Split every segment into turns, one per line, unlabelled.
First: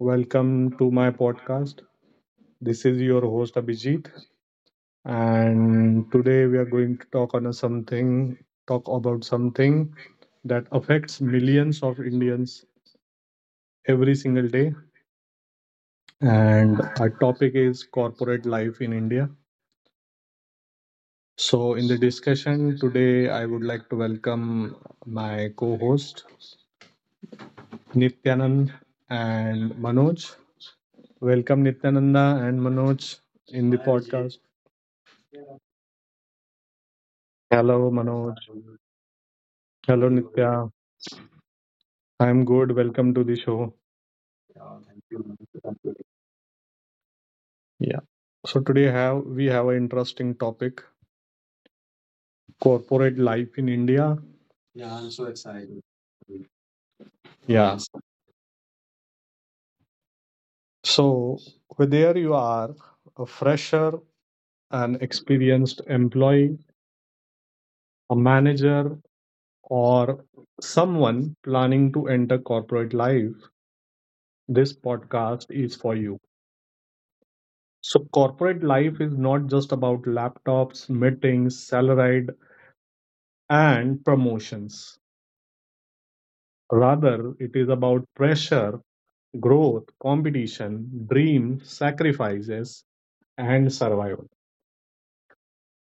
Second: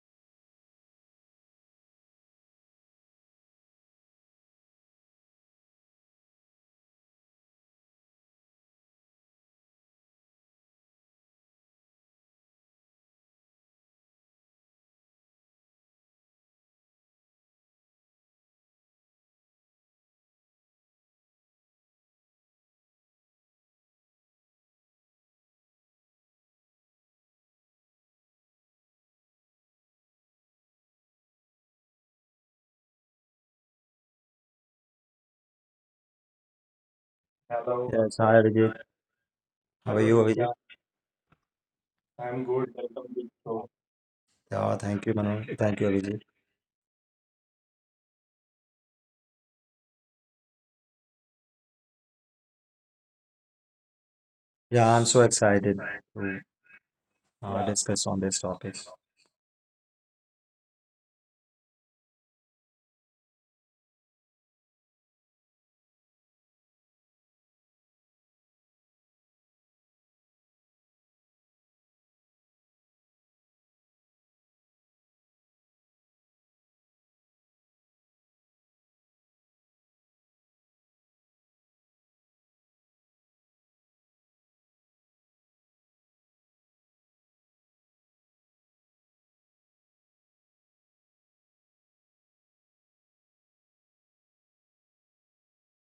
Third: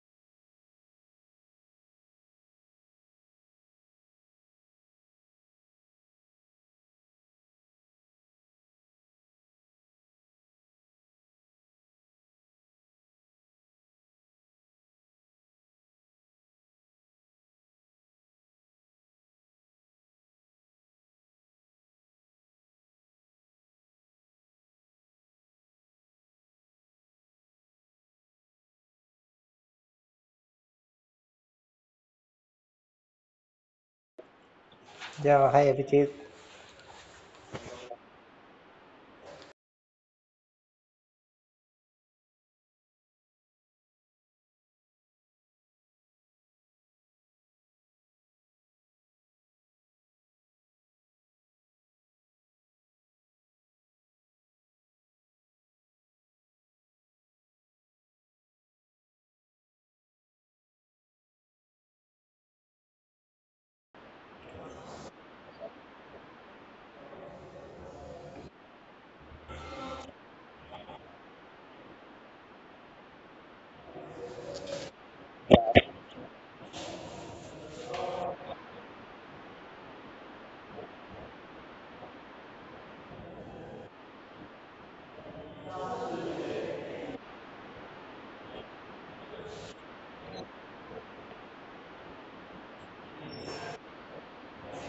Welcome to my podcast. This is your host Abhijit, and today we are going to talk about something that affects millions of Indians every single day. And our topic is corporate life in India. So, in the discussion today, I would like to welcome my co-host Nityanand and Manoj. Welcome Nityananda and Manoj in the podcast.
Yeah, hi Abhijit.
Hello.
Hello,
Yes,
Manoj.
hi Abhijit. How are
Hello
You, Hello. Abhijit?
Nitya,
Divya.
I'm
I'm good.
good.
Welcome
Welcome
to
to
the
the
show.
show.
Yeah, thank you, Manoj. Thank you, Abhijit.
Yeah. So today have we have an interesting topic, corporate life in India.
Yeah,
Yeah.
I'm so
I
excited to Yeah.
am
discuss on this topic.
So whether you are a fresher, an experienced employee, a manager, or someone planning to enter corporate life, this podcast is for you. So corporate life is not just about laptops, meetings, salaried, and promotions. Rather, it is about pressure, growth, competition, dream, sacrifices, and survival.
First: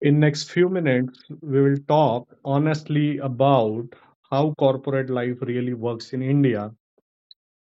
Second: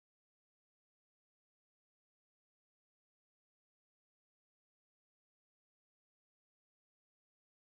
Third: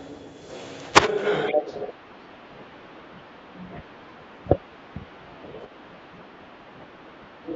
In next few minutes, we will talk honestly about how corporate life really works in India,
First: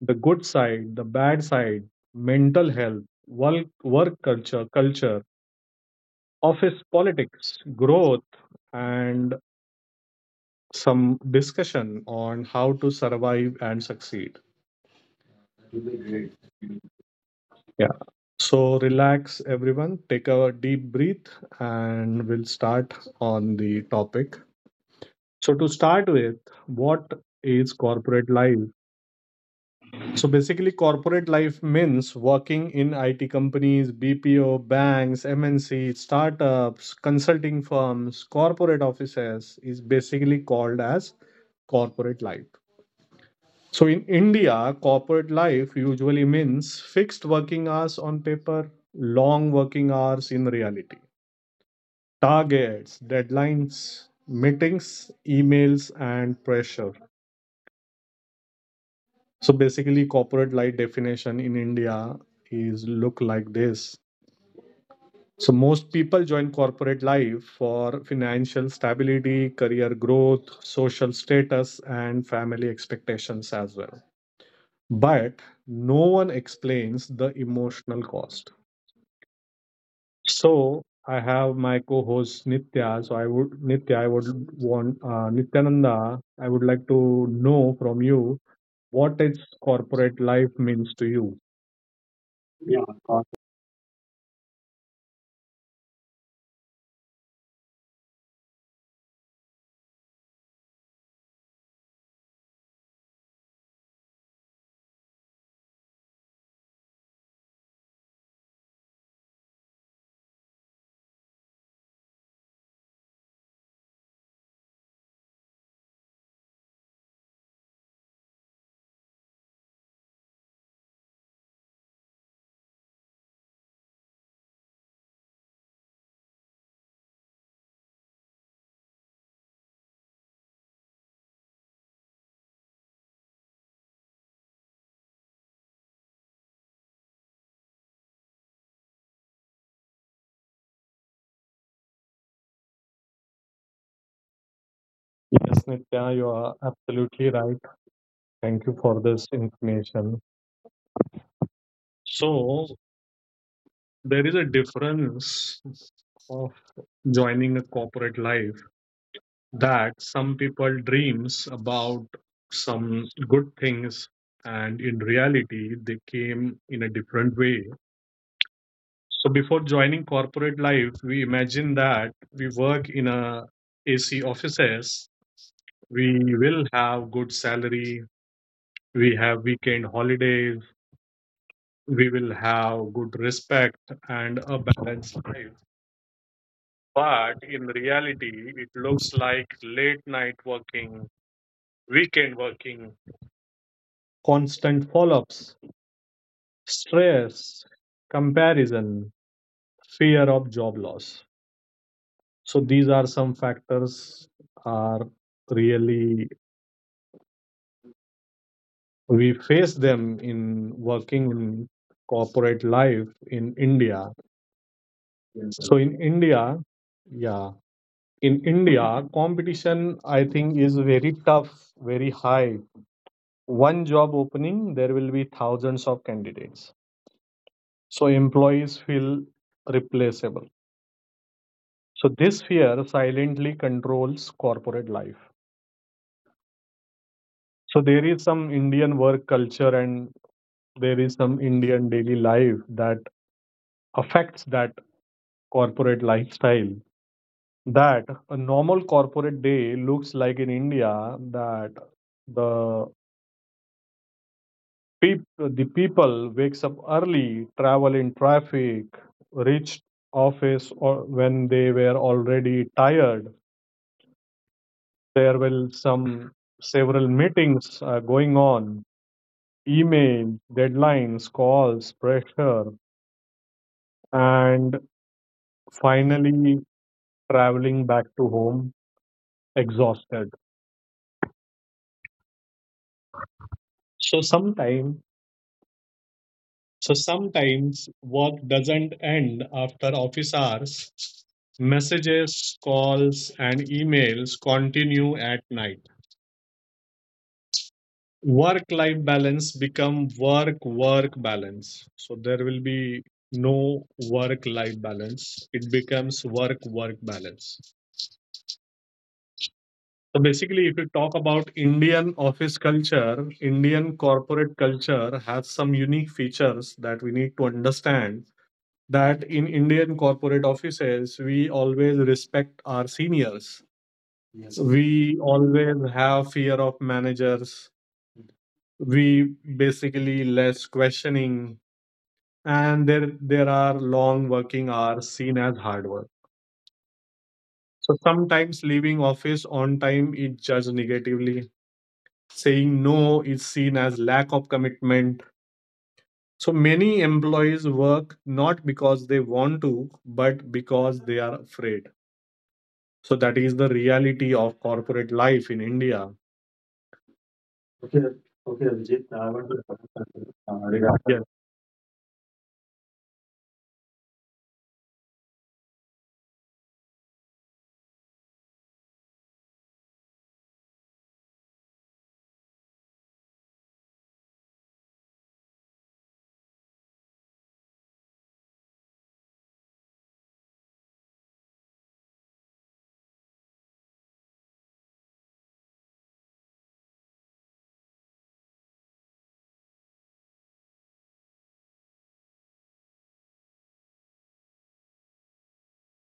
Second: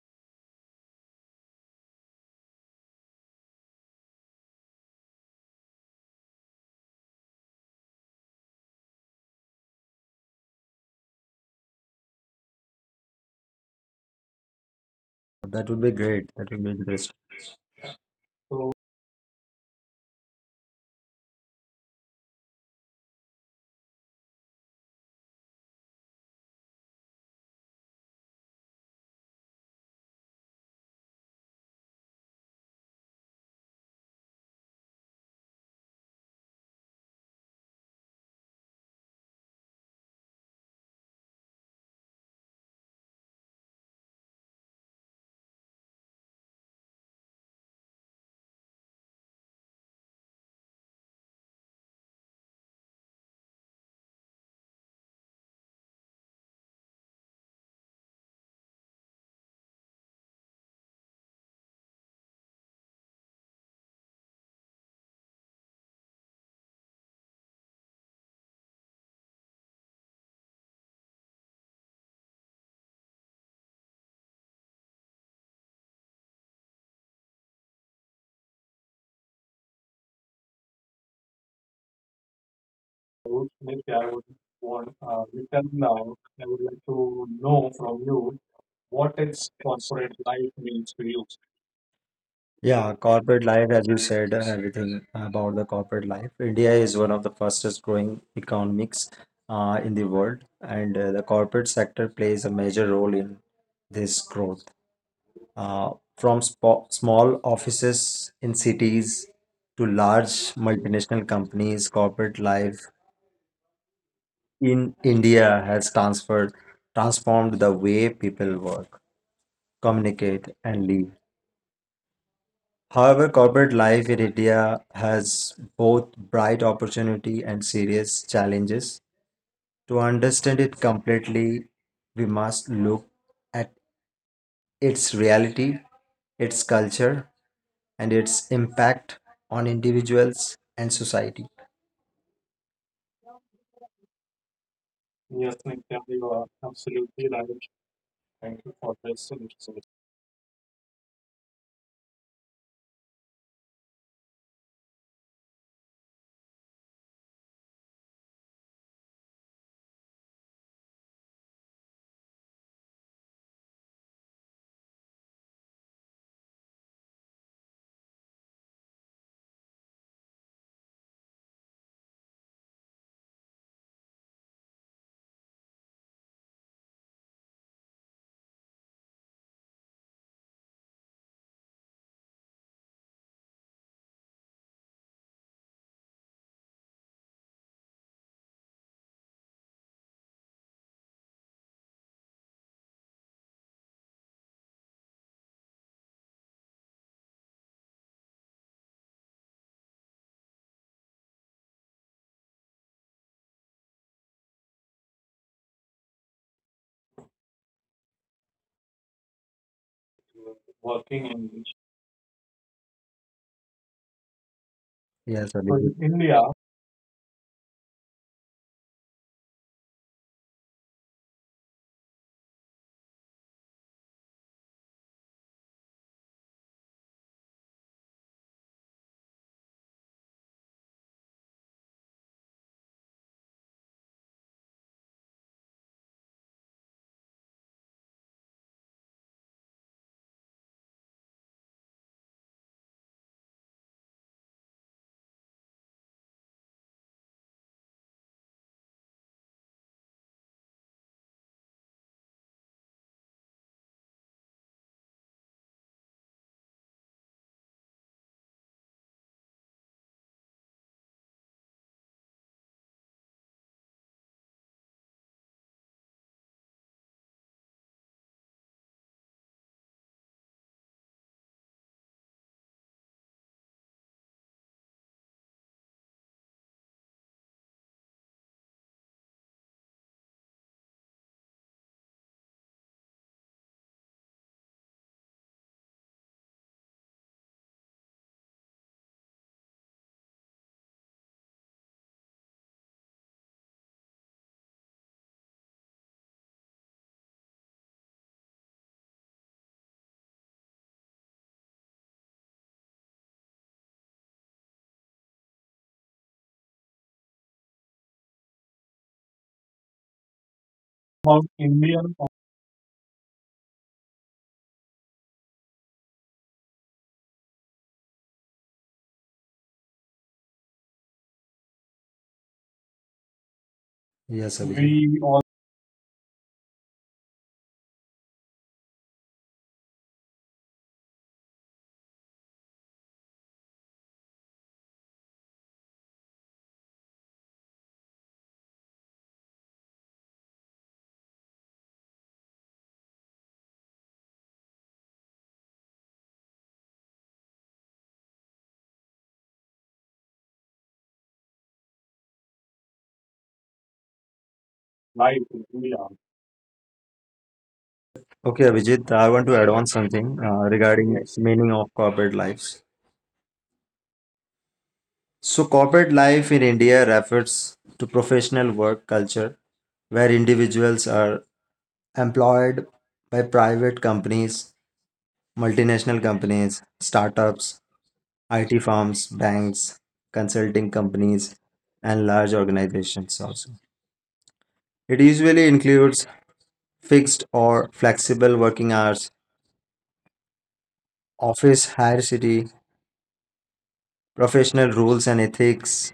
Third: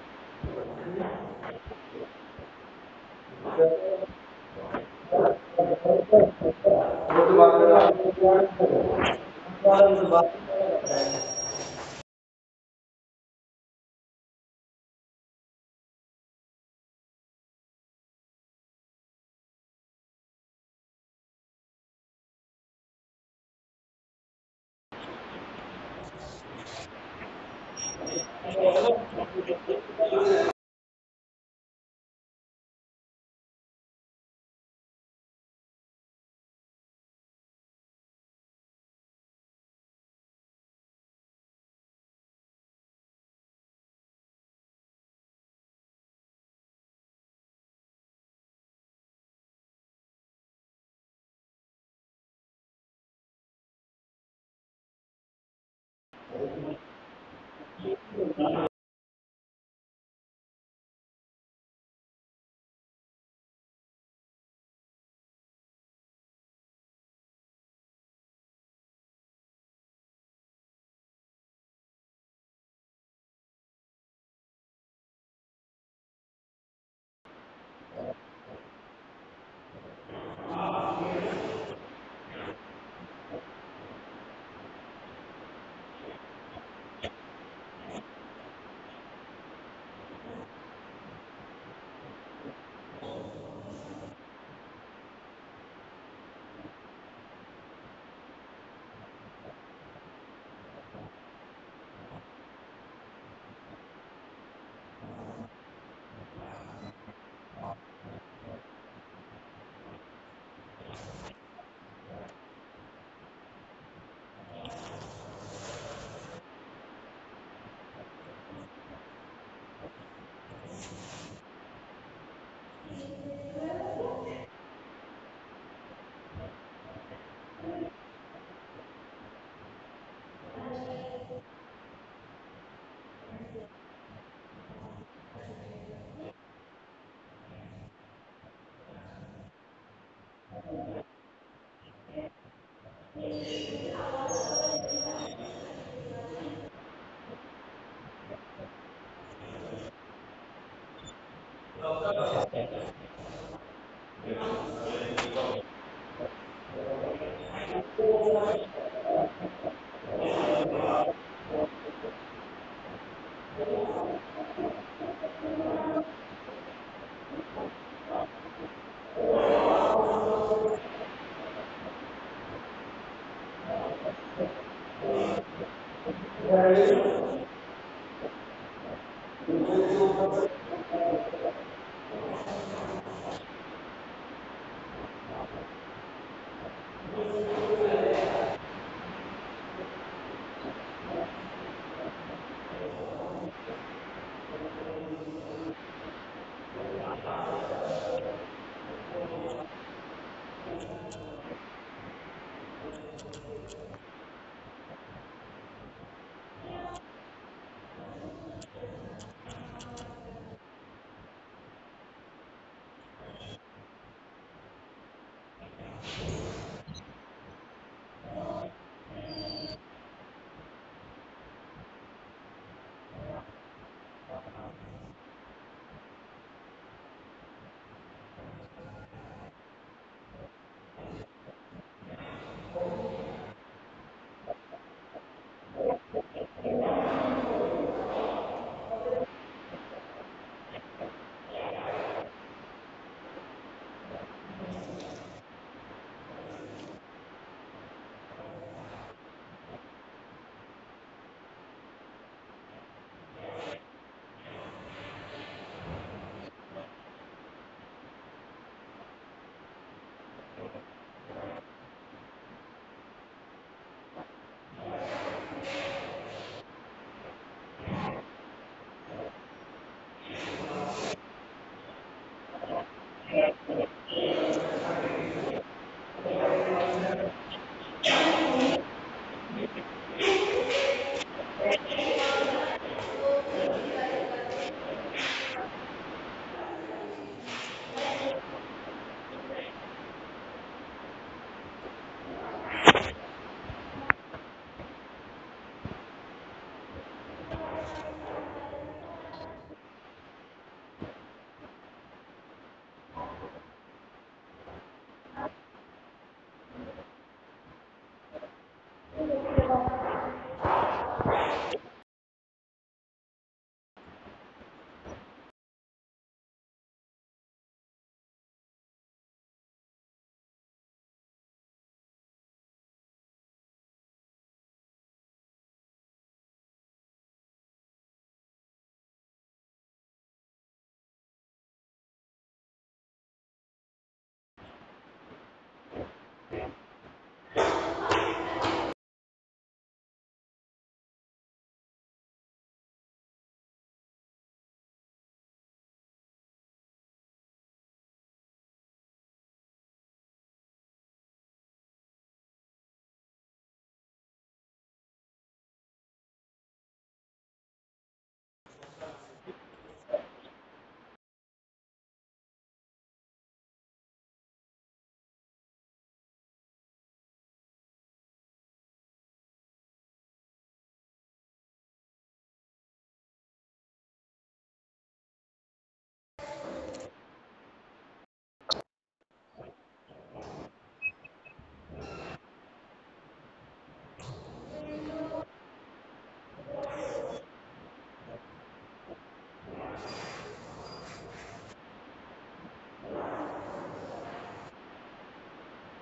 the good side, the bad side, mental health, work culture, office politics, growth, and some discussion on how to survive and succeed.
That would be great.
Yeah.
So,
So relax, everyone. Take a deep breath, and we'll start on the topic. So, to start with, what is corporate life? So, basically, corporate life means working in IT companies, BPO, banks, MNC, startups, consulting firms, corporate offices is basically called as corporate life. So in India, corporate life usually means fixed working hours on paper, long working hours in reality, targets, deadlines, meetings, emails, and pressure. So basically, corporate life definition in India is look like this. So most people join corporate life for financial stability, career growth, social status, and family expectations as well. But no one explains the emotional cost. So I have my co-host Nitya, so i would
next
nitya
I
I
would
would
want,
want
Vital
Nityananda,
now, I
I
would
would
like
like to
to
know
know
from
from
you,
you what
what is
is corporate
corporate
life
life
means
means
to
to
you.
you? Yeah.
Yeah, corporate life, as you said, everything about the corporate life. India is one of the fastest growing economies in the world, and the corporate sector plays a major role in this growth. From small offices in cities to large multinational companies, corporate life in India has transferred transformed the way people work, communicate, and live. However, corporate life in India has both bright opportunity and serious challenges. To understand it completely, we must look at its reality, its culture, and its impact on individuals and society. Yes,
Yes
Nitya,
Nitya, you
you are
are
absolutely
absolutely
right.
right.
Thank
Thank
you
you
for
for this
this interesting
information. So there is a difference of joining a corporate life, that some people dreams about some good things, and in reality they came in a different way. So before joining corporate life we imagine that we work in a AC offices, we will have good salary, we have weekend holidays, we will have good respect and a balanced life. But in reality it looks like late night working, weekend working, constant follow-ups, stress, comparison, fear of job loss. So these are some factors are really we face them in working
working
in
English.
corporate life in India.
Yes,
Yes,
So
sir. So in
Abhijit. India,
India, yeah, in India, competition I think is very tough, very high. One job opening, there will be thousands of candidates. So employees feel replaceable. So this fear silently controls corporate life. So there is some Indian work culture and there is some Indian daily life that affects that corporate lifestyle. That a normal corporate day looks like in India, that the the people wakes up early, travel in traffic, reach office or when they were already tired. There will some several meetings are going on, emails, deadlines, calls, pressure, and finally traveling back to home exhausted. So sometimes, so sometimes work doesn't end after office hours. Messages, calls, and emails continue at night. Work-life balance become work-work balance. So there will be no work-life balance. It becomes work-work balance. So basically, if you talk
about
about Indian
Indian,
office culture, Indian corporate culture has some unique features that we need to understand. That in Indian corporate offices, we always respect our seniors. Yes.
Yes, Abhijit.
We
We all
always have fear of managers. We basically less questioning, and there are long working hours seen as hard work. So sometimes leaving office on time is judged negatively. Saying no is seen as lack of commitment. So many employees work not because they want to, but because they are afraid. So that is the reality of corporate
live
life in
in India.
India. Okay,
Okay,
okay,
Abhijit,
Abhijit,
I
I
want
want
to add on
to
something
regarding
regarding
Yes,
its meaning of corporate lives. So, corporate life in India refers to professional work culture where individuals are employed by private companies, multinational companies, startups, IT firms, banks, consulting companies, and large organizations also. It usually includes fixed or flexible working hours, office hierarchy, professional rules and ethics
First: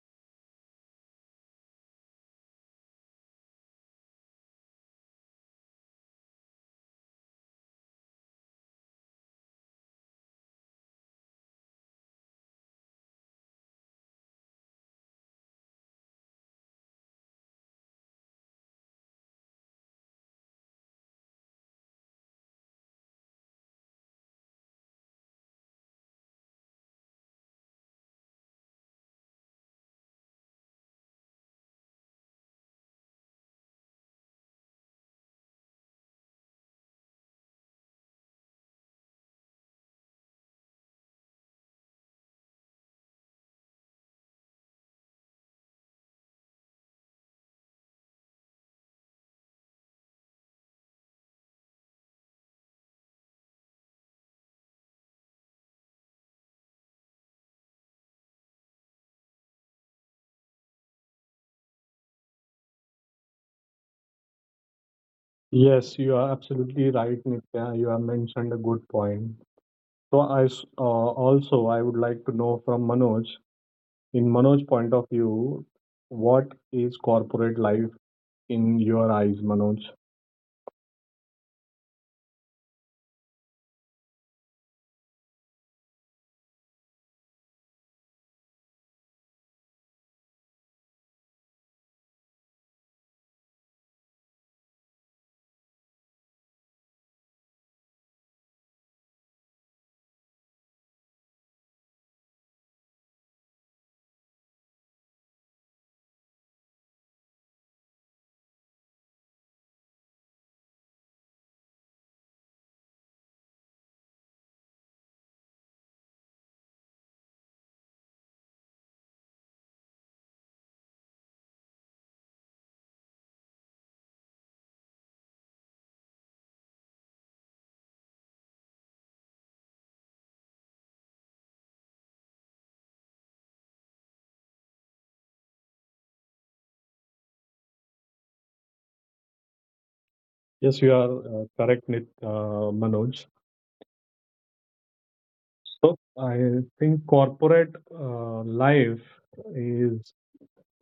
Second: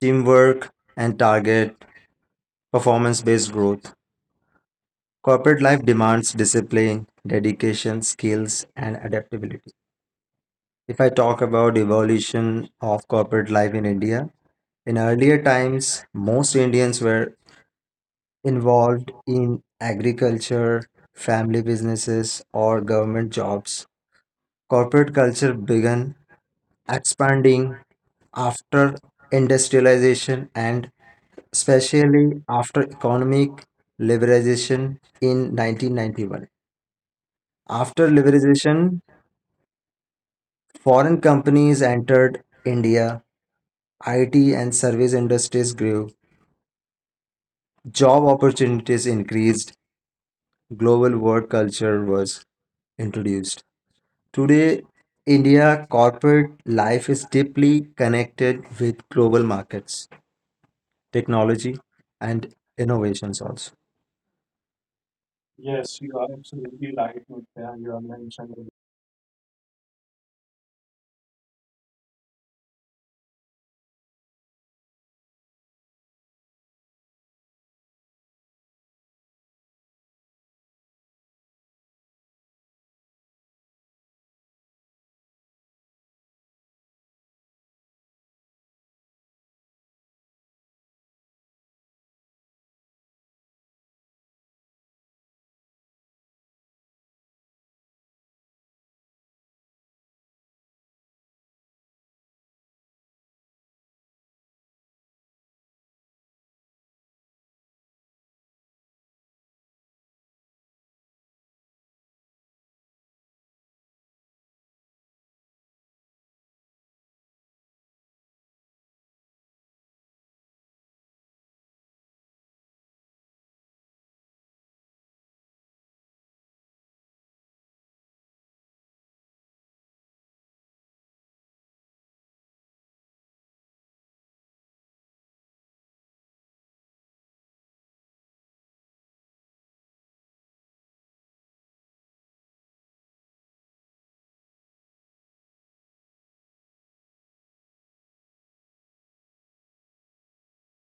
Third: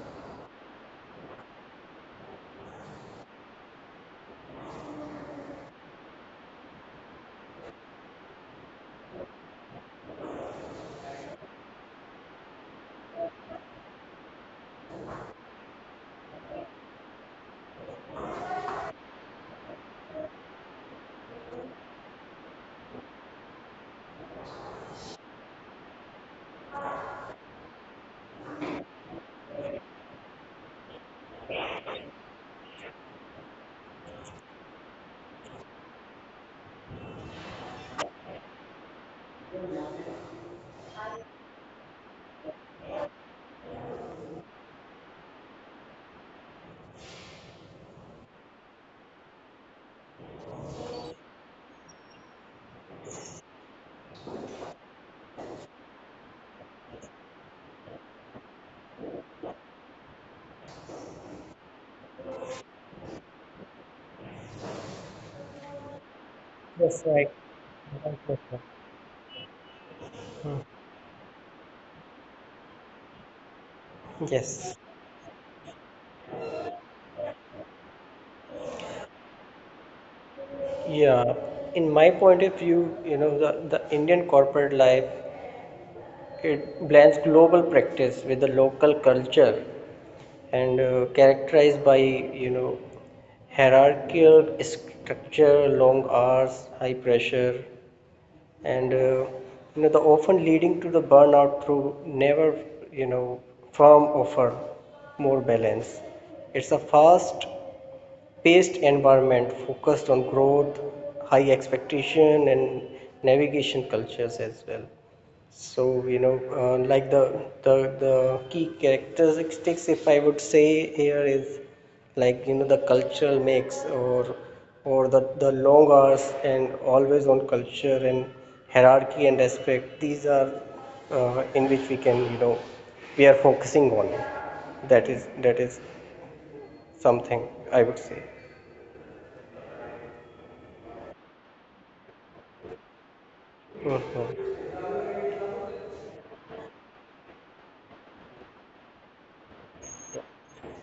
teamwork, and target performance based growth. Corporate life demands discipline, dedication, skills, and adaptability. If I talk about evolution of corporate life in India, in earlier times, most Indians were involved in agriculture, family businesses, or government jobs. Corporate culture began expanding after industrialization and especially after economic liberalization in 1991. After liberalization, foreign companies entered India, IT and service industries grew, job opportunities increased, global work culture was introduced. Today, India corporate life is deeply connected with global markets, technology, and innovations also.
yes,
Yes,
you
you
are
are
absolutely
absolutely
Yes,
right,
right,
I
Nitya.
Nitya.
You
You
have
have
mentioned a
mentioned.
good point. So also I would like to know from Manoj, in Manoj's
yes.
point of view, what is corporate life in your eyes, Manoj?
Yeah. In my point of view, the Indian corporate life, it blends global practice with the local culture and characterized by, hierarchical structure, long hours, high pressure, and you know the often leading to the burnout through never you know firm offer more balance. It's a fast paced environment focused on growth, high expectation, and navigation cultures as well. So, like the key characteristics, if I would say here, is like the cultural mix, or the long hours and always on culture, and hierarchy and respect. These are in which we can we are focusing on. That is something I would say.
Yes, you are correct, Manoj.
Mm-hmm.
So I think corporate life is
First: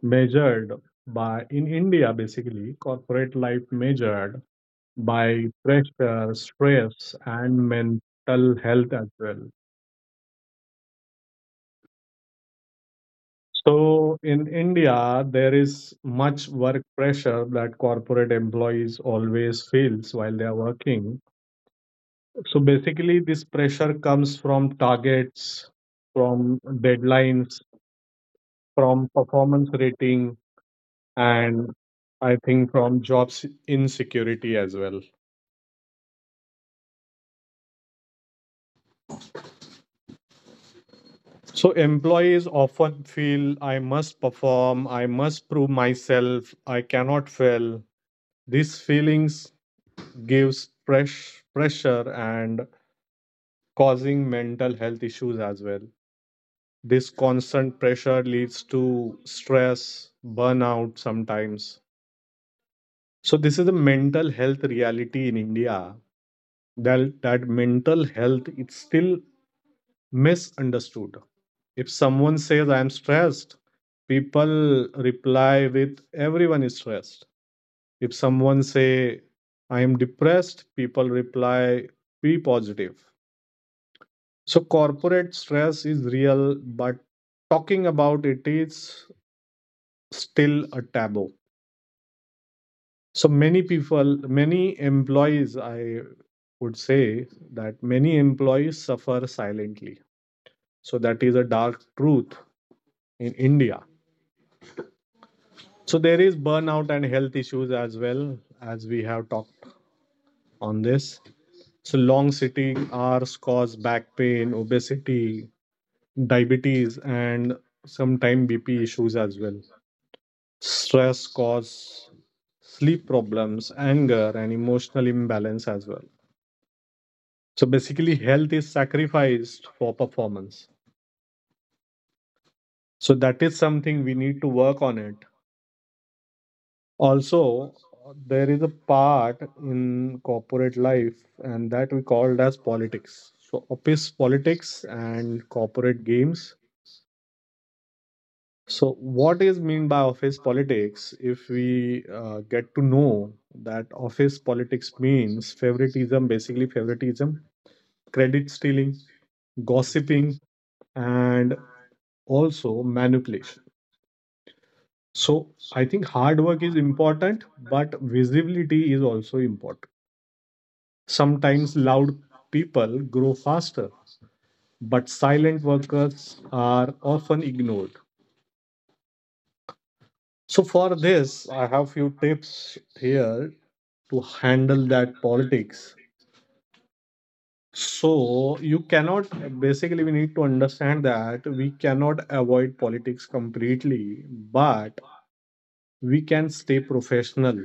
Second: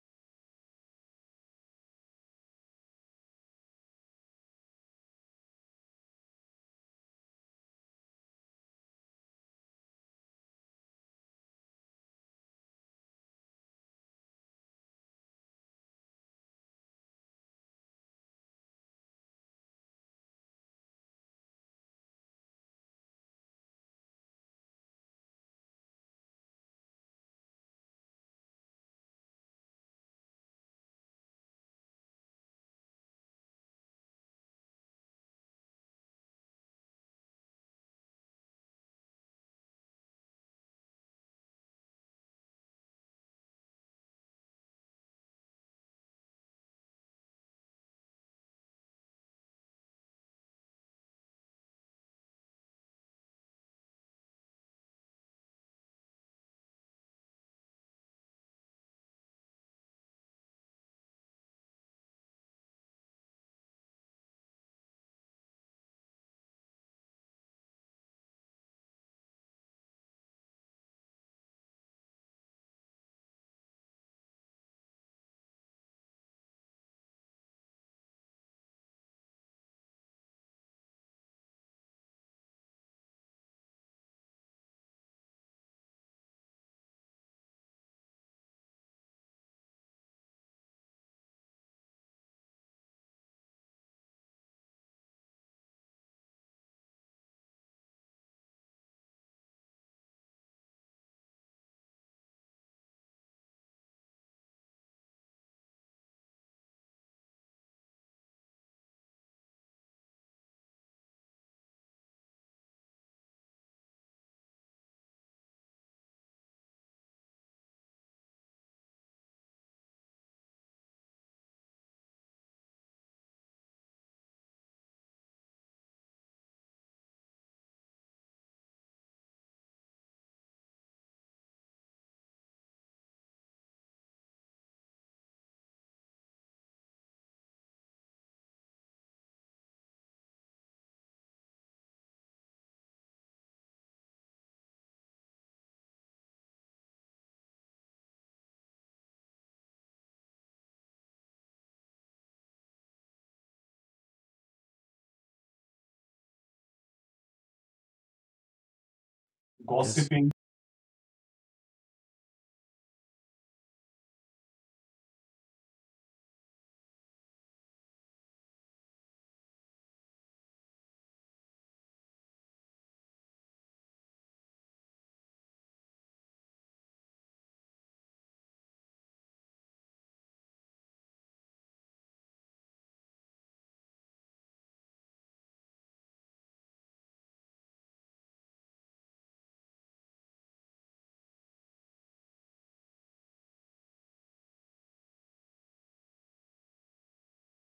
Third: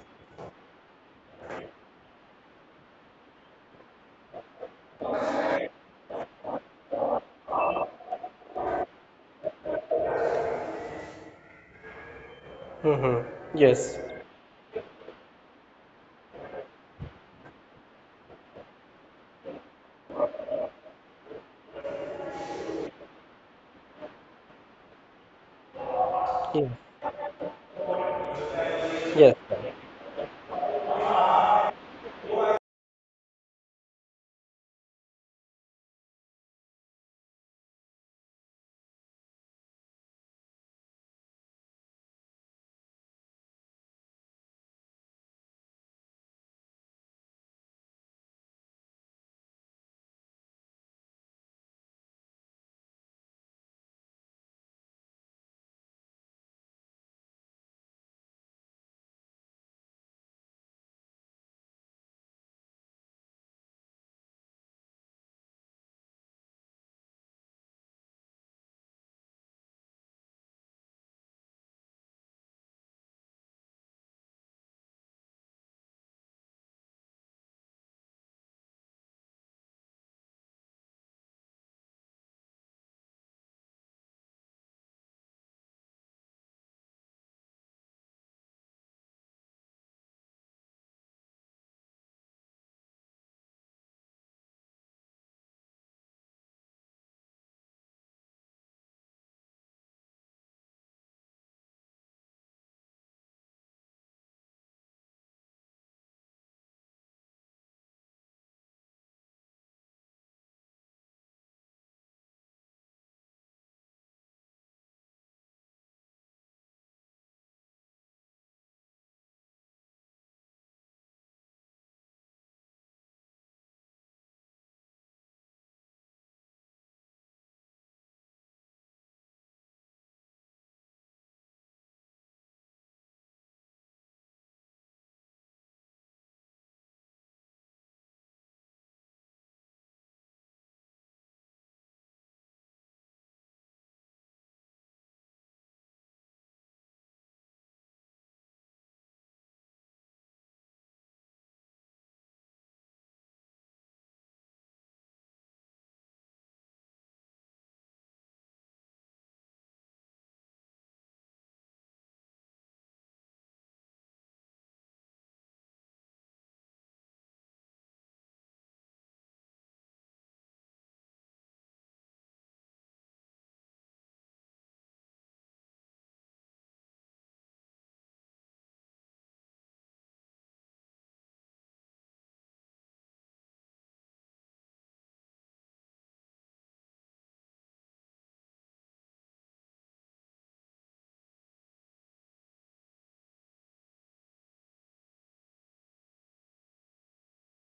measured by, in India basically, corporate life measured by pressure, stress, and mental health as well.
Mm-hmm. Yes.
So in India, there is much work pressure that corporate employees always feels while they are working. So basically, this pressure comes from targets, from
Yeah.
deadlines, from
Yes.
performance rating, and I think from jobs insecurity as well. So employees often feel I must perform, I must prove myself, I cannot fail. These feelings gives fresh pressure and causing mental health issues as well. This constant pressure leads to stress, burnout sometimes. So this is the mental health reality in India, that mental health it's still misunderstood. If someone says I am stressed, people reply with everyone is stressed. If someone say I am depressed, people reply be positive. So corporate stress is real, but talking about it is still a taboo. So many people, many employees, I would say that many employees suffer silently. So that is a dark truth in India. So there is burnout and health issues as well as we have talked on this. So long sitting hours cause back pain, obesity, diabetes, and sometimes BP issues as well. Stress cause sleep problems, anger, and emotional imbalance as well. So basically, health is sacrificed for performance. So that is something we need to work on it. Also, there is a part in corporate life, and that we called as politics. So office politics and corporate games. So what is mean by office politics? If we get to know that office politics means favoritism, basically favoritism, credit stealing,
Yes. Gossiping.
gossiping, and also manipulation. So I think hard work is important, but visibility is also important. Sometimes loud people grow faster, but silent workers are often ignored. So for this, I have few tips here to handle that politics. So you cannot basically we need to understand that we cannot avoid politics completely, but we can stay professional.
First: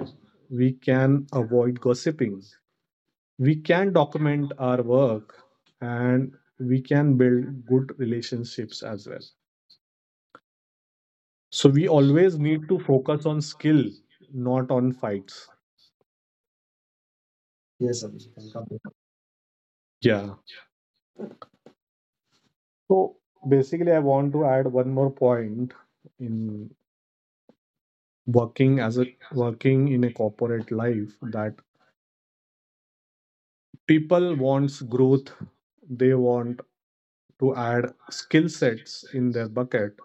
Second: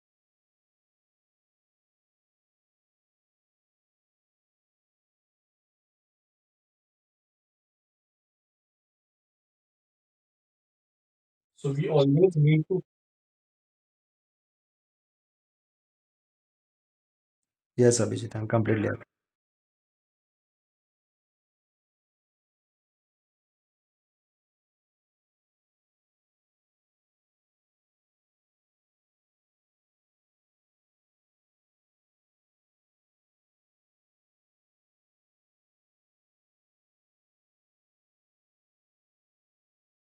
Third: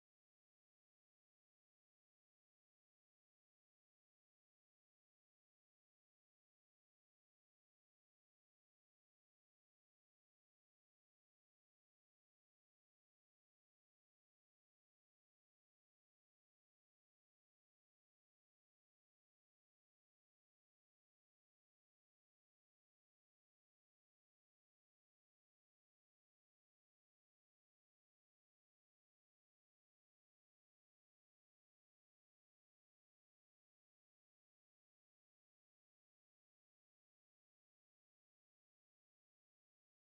We can avoid gossiping, we can document our work, and we can build good relationships as well. So
So
we
we always
always
need
need to
to.
focus on skill, not on fights.
Yes,
Yes, Abhishek,
Abhijit, I'm
I'll come
completely
back.
agree.
Yeah. So basically, I want to add one more point in working as a working in a corporate life, that people wants growth. They want to add skill sets in their bucket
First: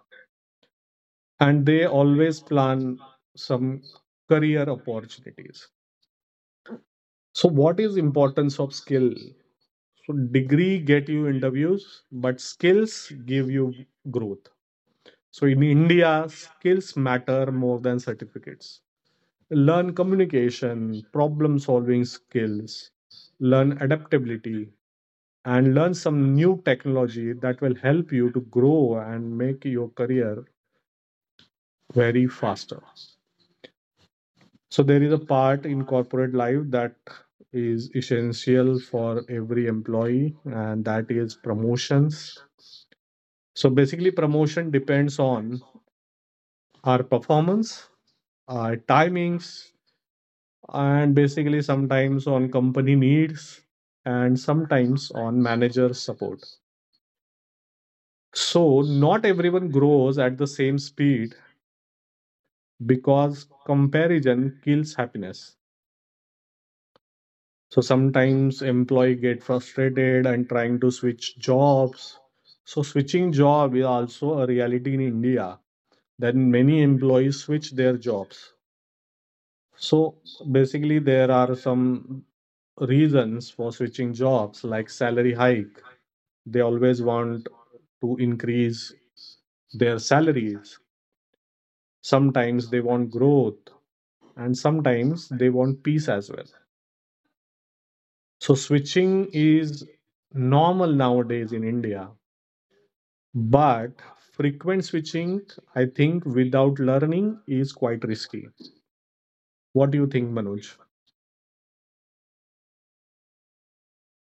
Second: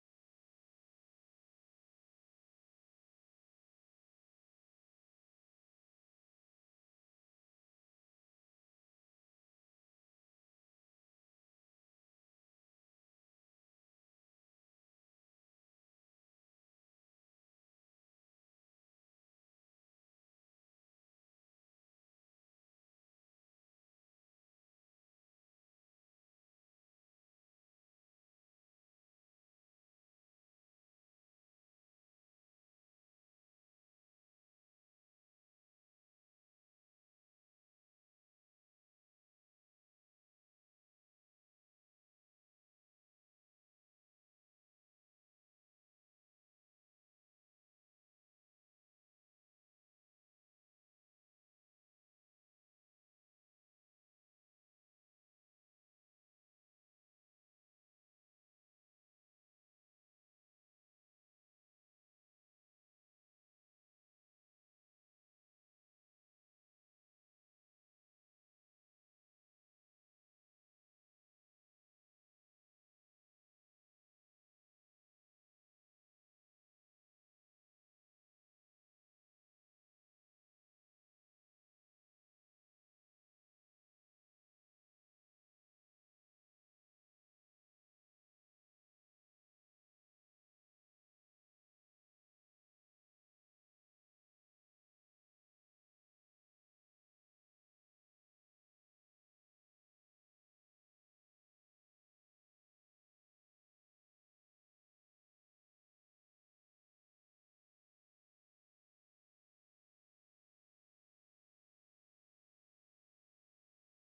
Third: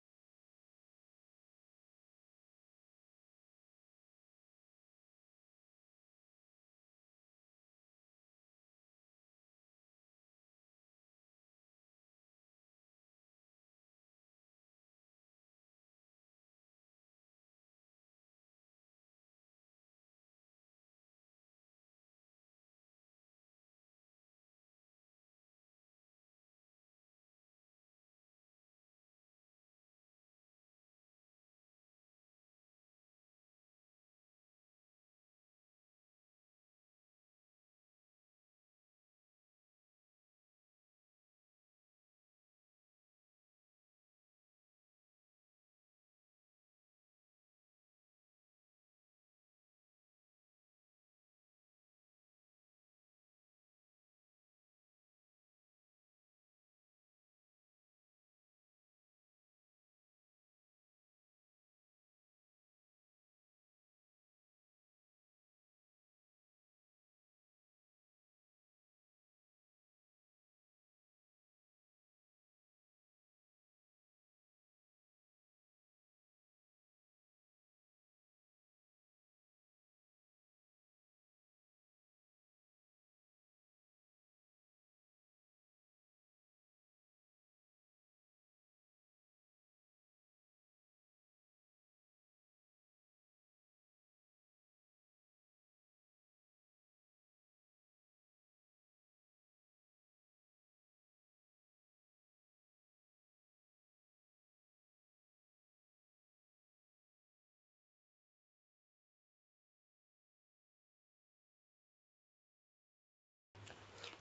and they always plan some career opportunities. So what is importance of skill? So degree get you interviews but skills give you growth. So in India skills matter more than certificates. Learn communication, problem solving skills, learn adaptability, and learn some new technology that will help you to grow and make your career very faster. So there is a part in corporate life that is essential for every employee, and that is promotions. So basically, promotion depends on our performance, our timings, and basically sometimes on company needs and sometimes on manager support. So not everyone grows at the same speed because comparison kills happiness. So sometimes employee get frustrated and trying to switch jobs. So switching job is also a reality in India. Then many employees switch their jobs. So basically there are some reasons for switching jobs like salary hike. They always want to increase their salaries. Sometimes they want growth and sometimes they want peace as well. So switching is normal nowadays in India. But frequent switching, I think, without learning is quite risky. What do you think, Manoj?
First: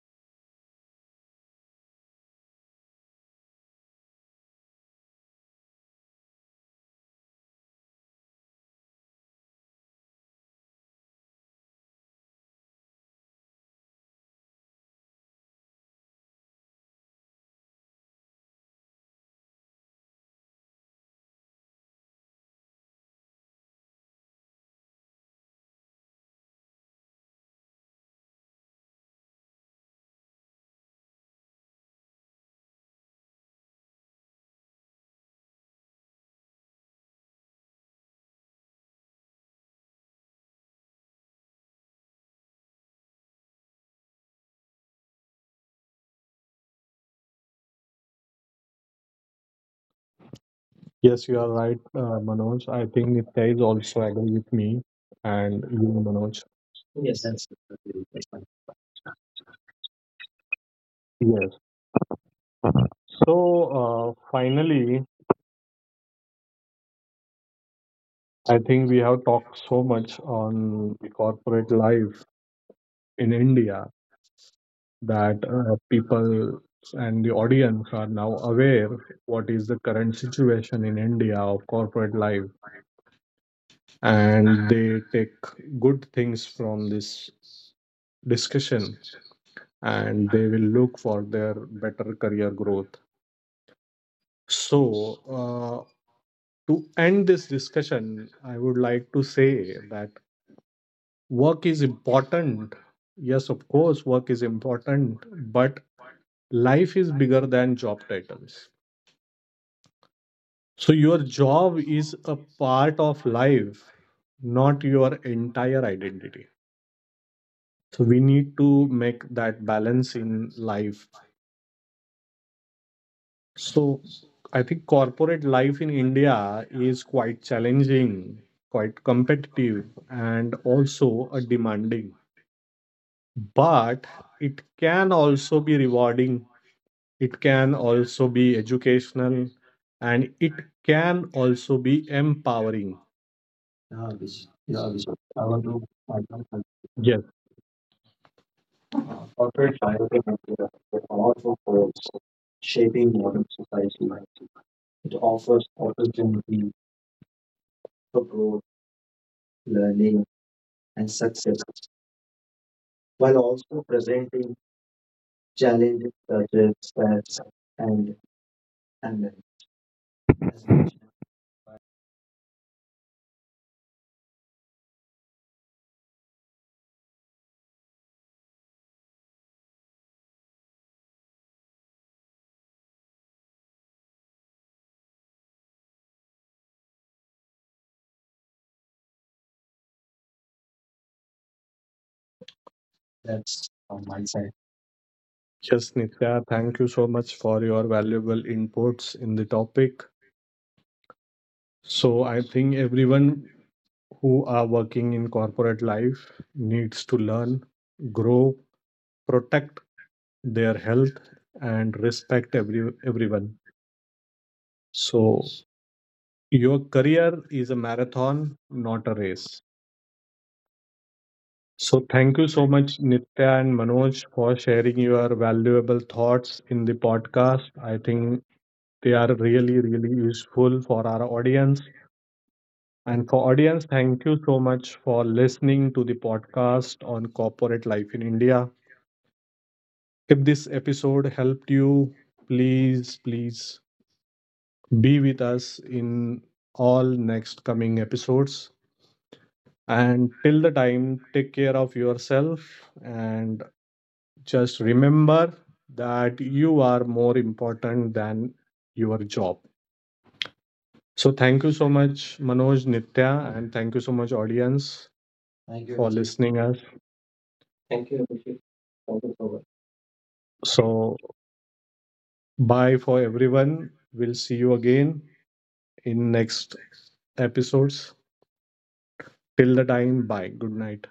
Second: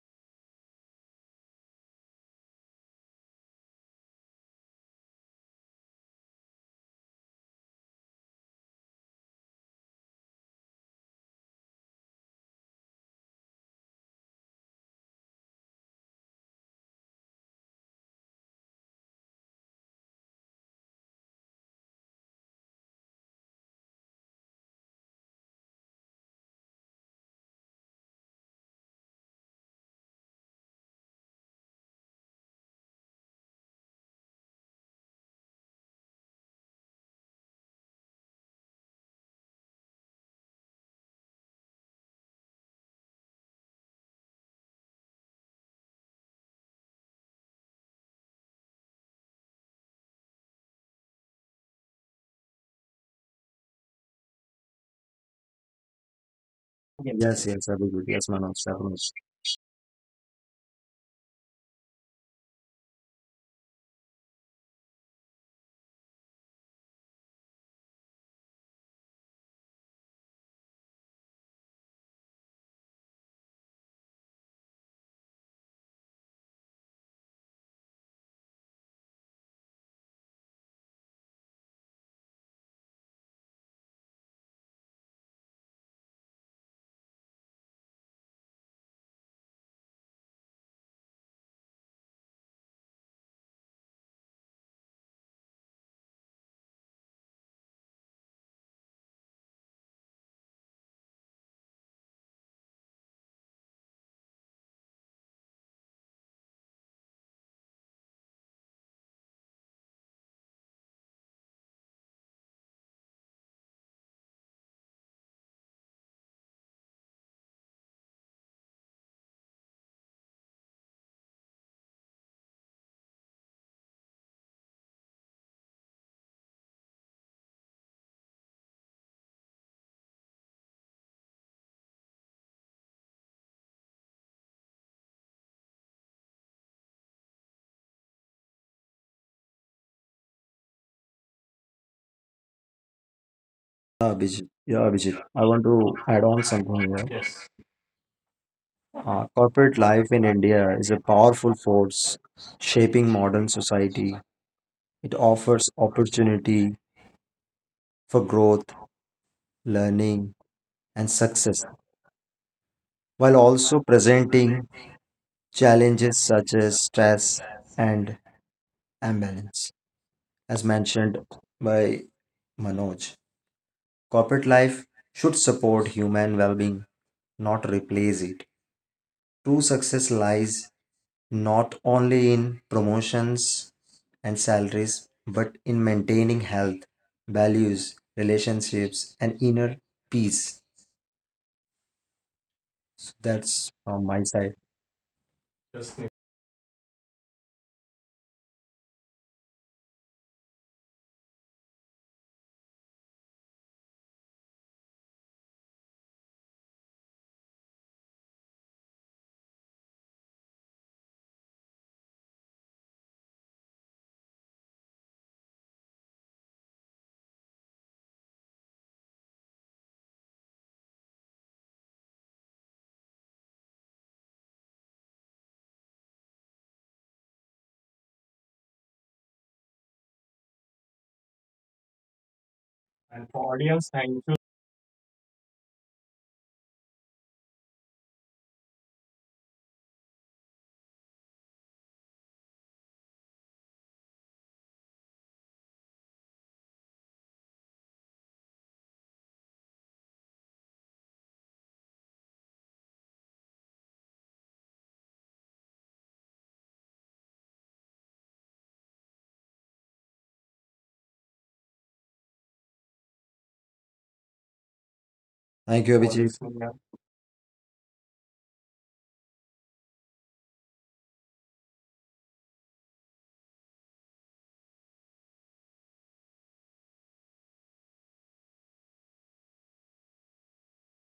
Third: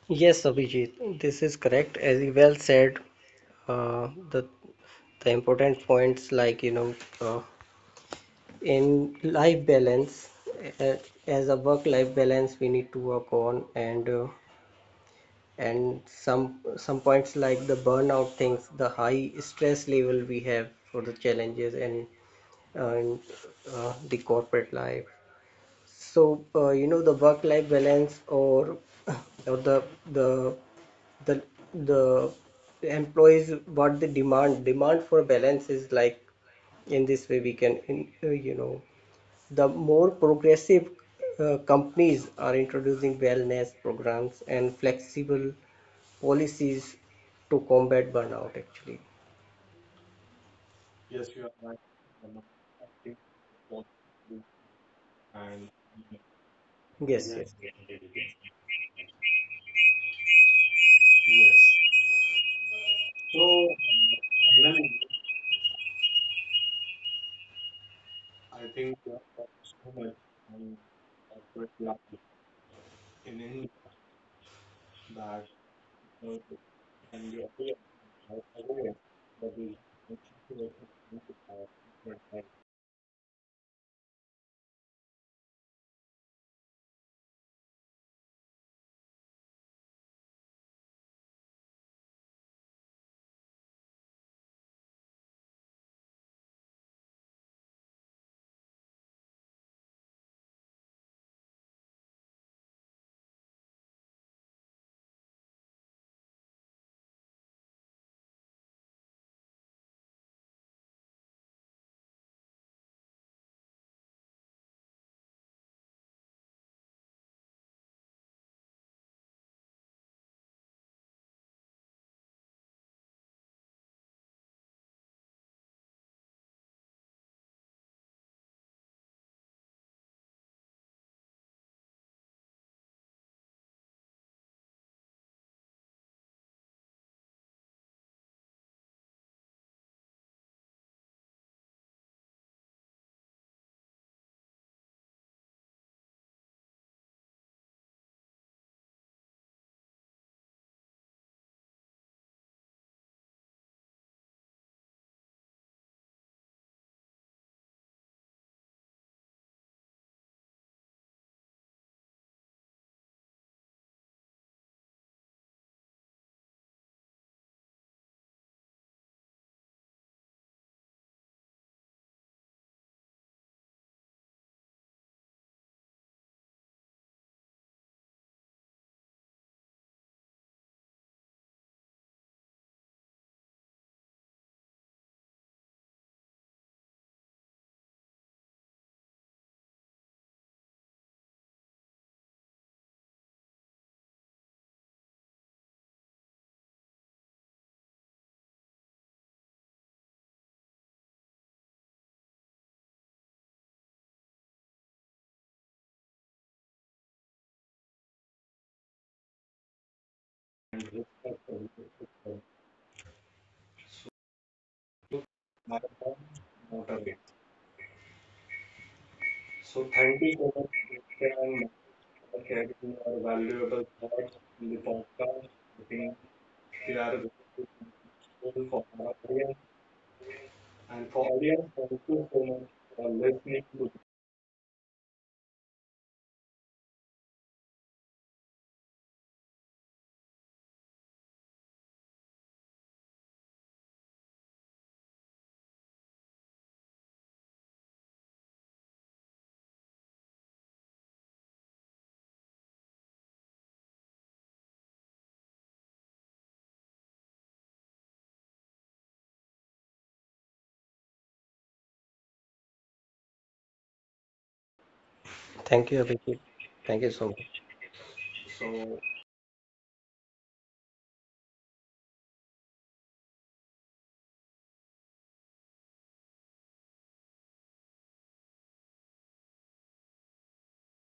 Yes, Abhijit, this is correct. As you well said, uh, the the important points, like uh, in life balance, uh, as a work life balance we need to work on. And some points like the burnout things, the high stress level we have for the challenges, and uh, and the corporate life. So you know, the work life balance, or the the the employees, what they demand for balance, is like in this way we can, uh, you know the more progressive companies are introducing wellness programs and flexible policies to combat burnout actually.
Yes, you are right, Manoj. I think Nitya is also agree with me and you, Manoj. Yes,
Yes,
that's
Yes,
yes,
yes, Abhijit. Yes, Manoj, Manoj.
Yes. So finally, I think we have talked so much on the corporate life in India, that people and the audience are now aware what is the current situation in India of corporate life, and they take good things from this discussion and they will look for their better career growth. So, uh, to end this discussion, I would like to say that work is important. Yes, of course, work is important, but life is bigger than job titles. So, your job is a part of life, not your entire identity. So we need to make that balance in life. So I think corporate life in India is quite challenging, quite competitive, and also a demanding. But it can also be rewarding. It can also be educational, and it can also be empowering.
Yeah, Abhijit. Yeah, Abhijit. I want to add on something here.
Yeah,
Yes,
corporate
corporate life
biotech
in
employers
India is a
were all for
powerful
firms
force shaping
shaping modern
modern
society.
society.
Right. It
It
offers
offers
opportunity
opportunity
for
for
growth,
growth,
learning,
learning,
and
and
success,
success,
while
while also
also presenting
presenting
challenges
challenges
such
such
as
as
stress
stress
and
and imbalance, as
anxiety.
mentioned by Manoj. Corporate life should support human well being, not replace it. True success lies not only in promotions and salaries, but in maintaining health, values, relationships, and inner peace. So
That's
that's
on
from
my
my
side.
side.
Yes,
Just
Nitya, thank you so much for your valuable inputs in the topic. So, I think everyone who are working in corporate life needs to learn, grow, protect their health and respect everyone. So your career is a marathon, not a race. So thank you so much Nitya and Manoj for sharing your valuable thoughts in the podcast. I think they are really really useful for our audience. And
and
for
for
audience,
audience,
thank
thank you.
you so much for listening to the podcast on corporate life in India. If this episode helped you, please be with us in all next coming episodes. And till the time, take care of yourself and just remember that you are more important than your job. So, thank you so much, Manoj, Nitya, and thank you so much, audience. Thank
Thank
thank
you,
you,
you
for
for Abhishek.
Abhijit.
Listening
Abhijit.
us.
Thank you so much.
Thank you, Abhishek. Thank you so much. So, bye for everyone. We'll see you again in next episodes. Till the time, bye. Good night.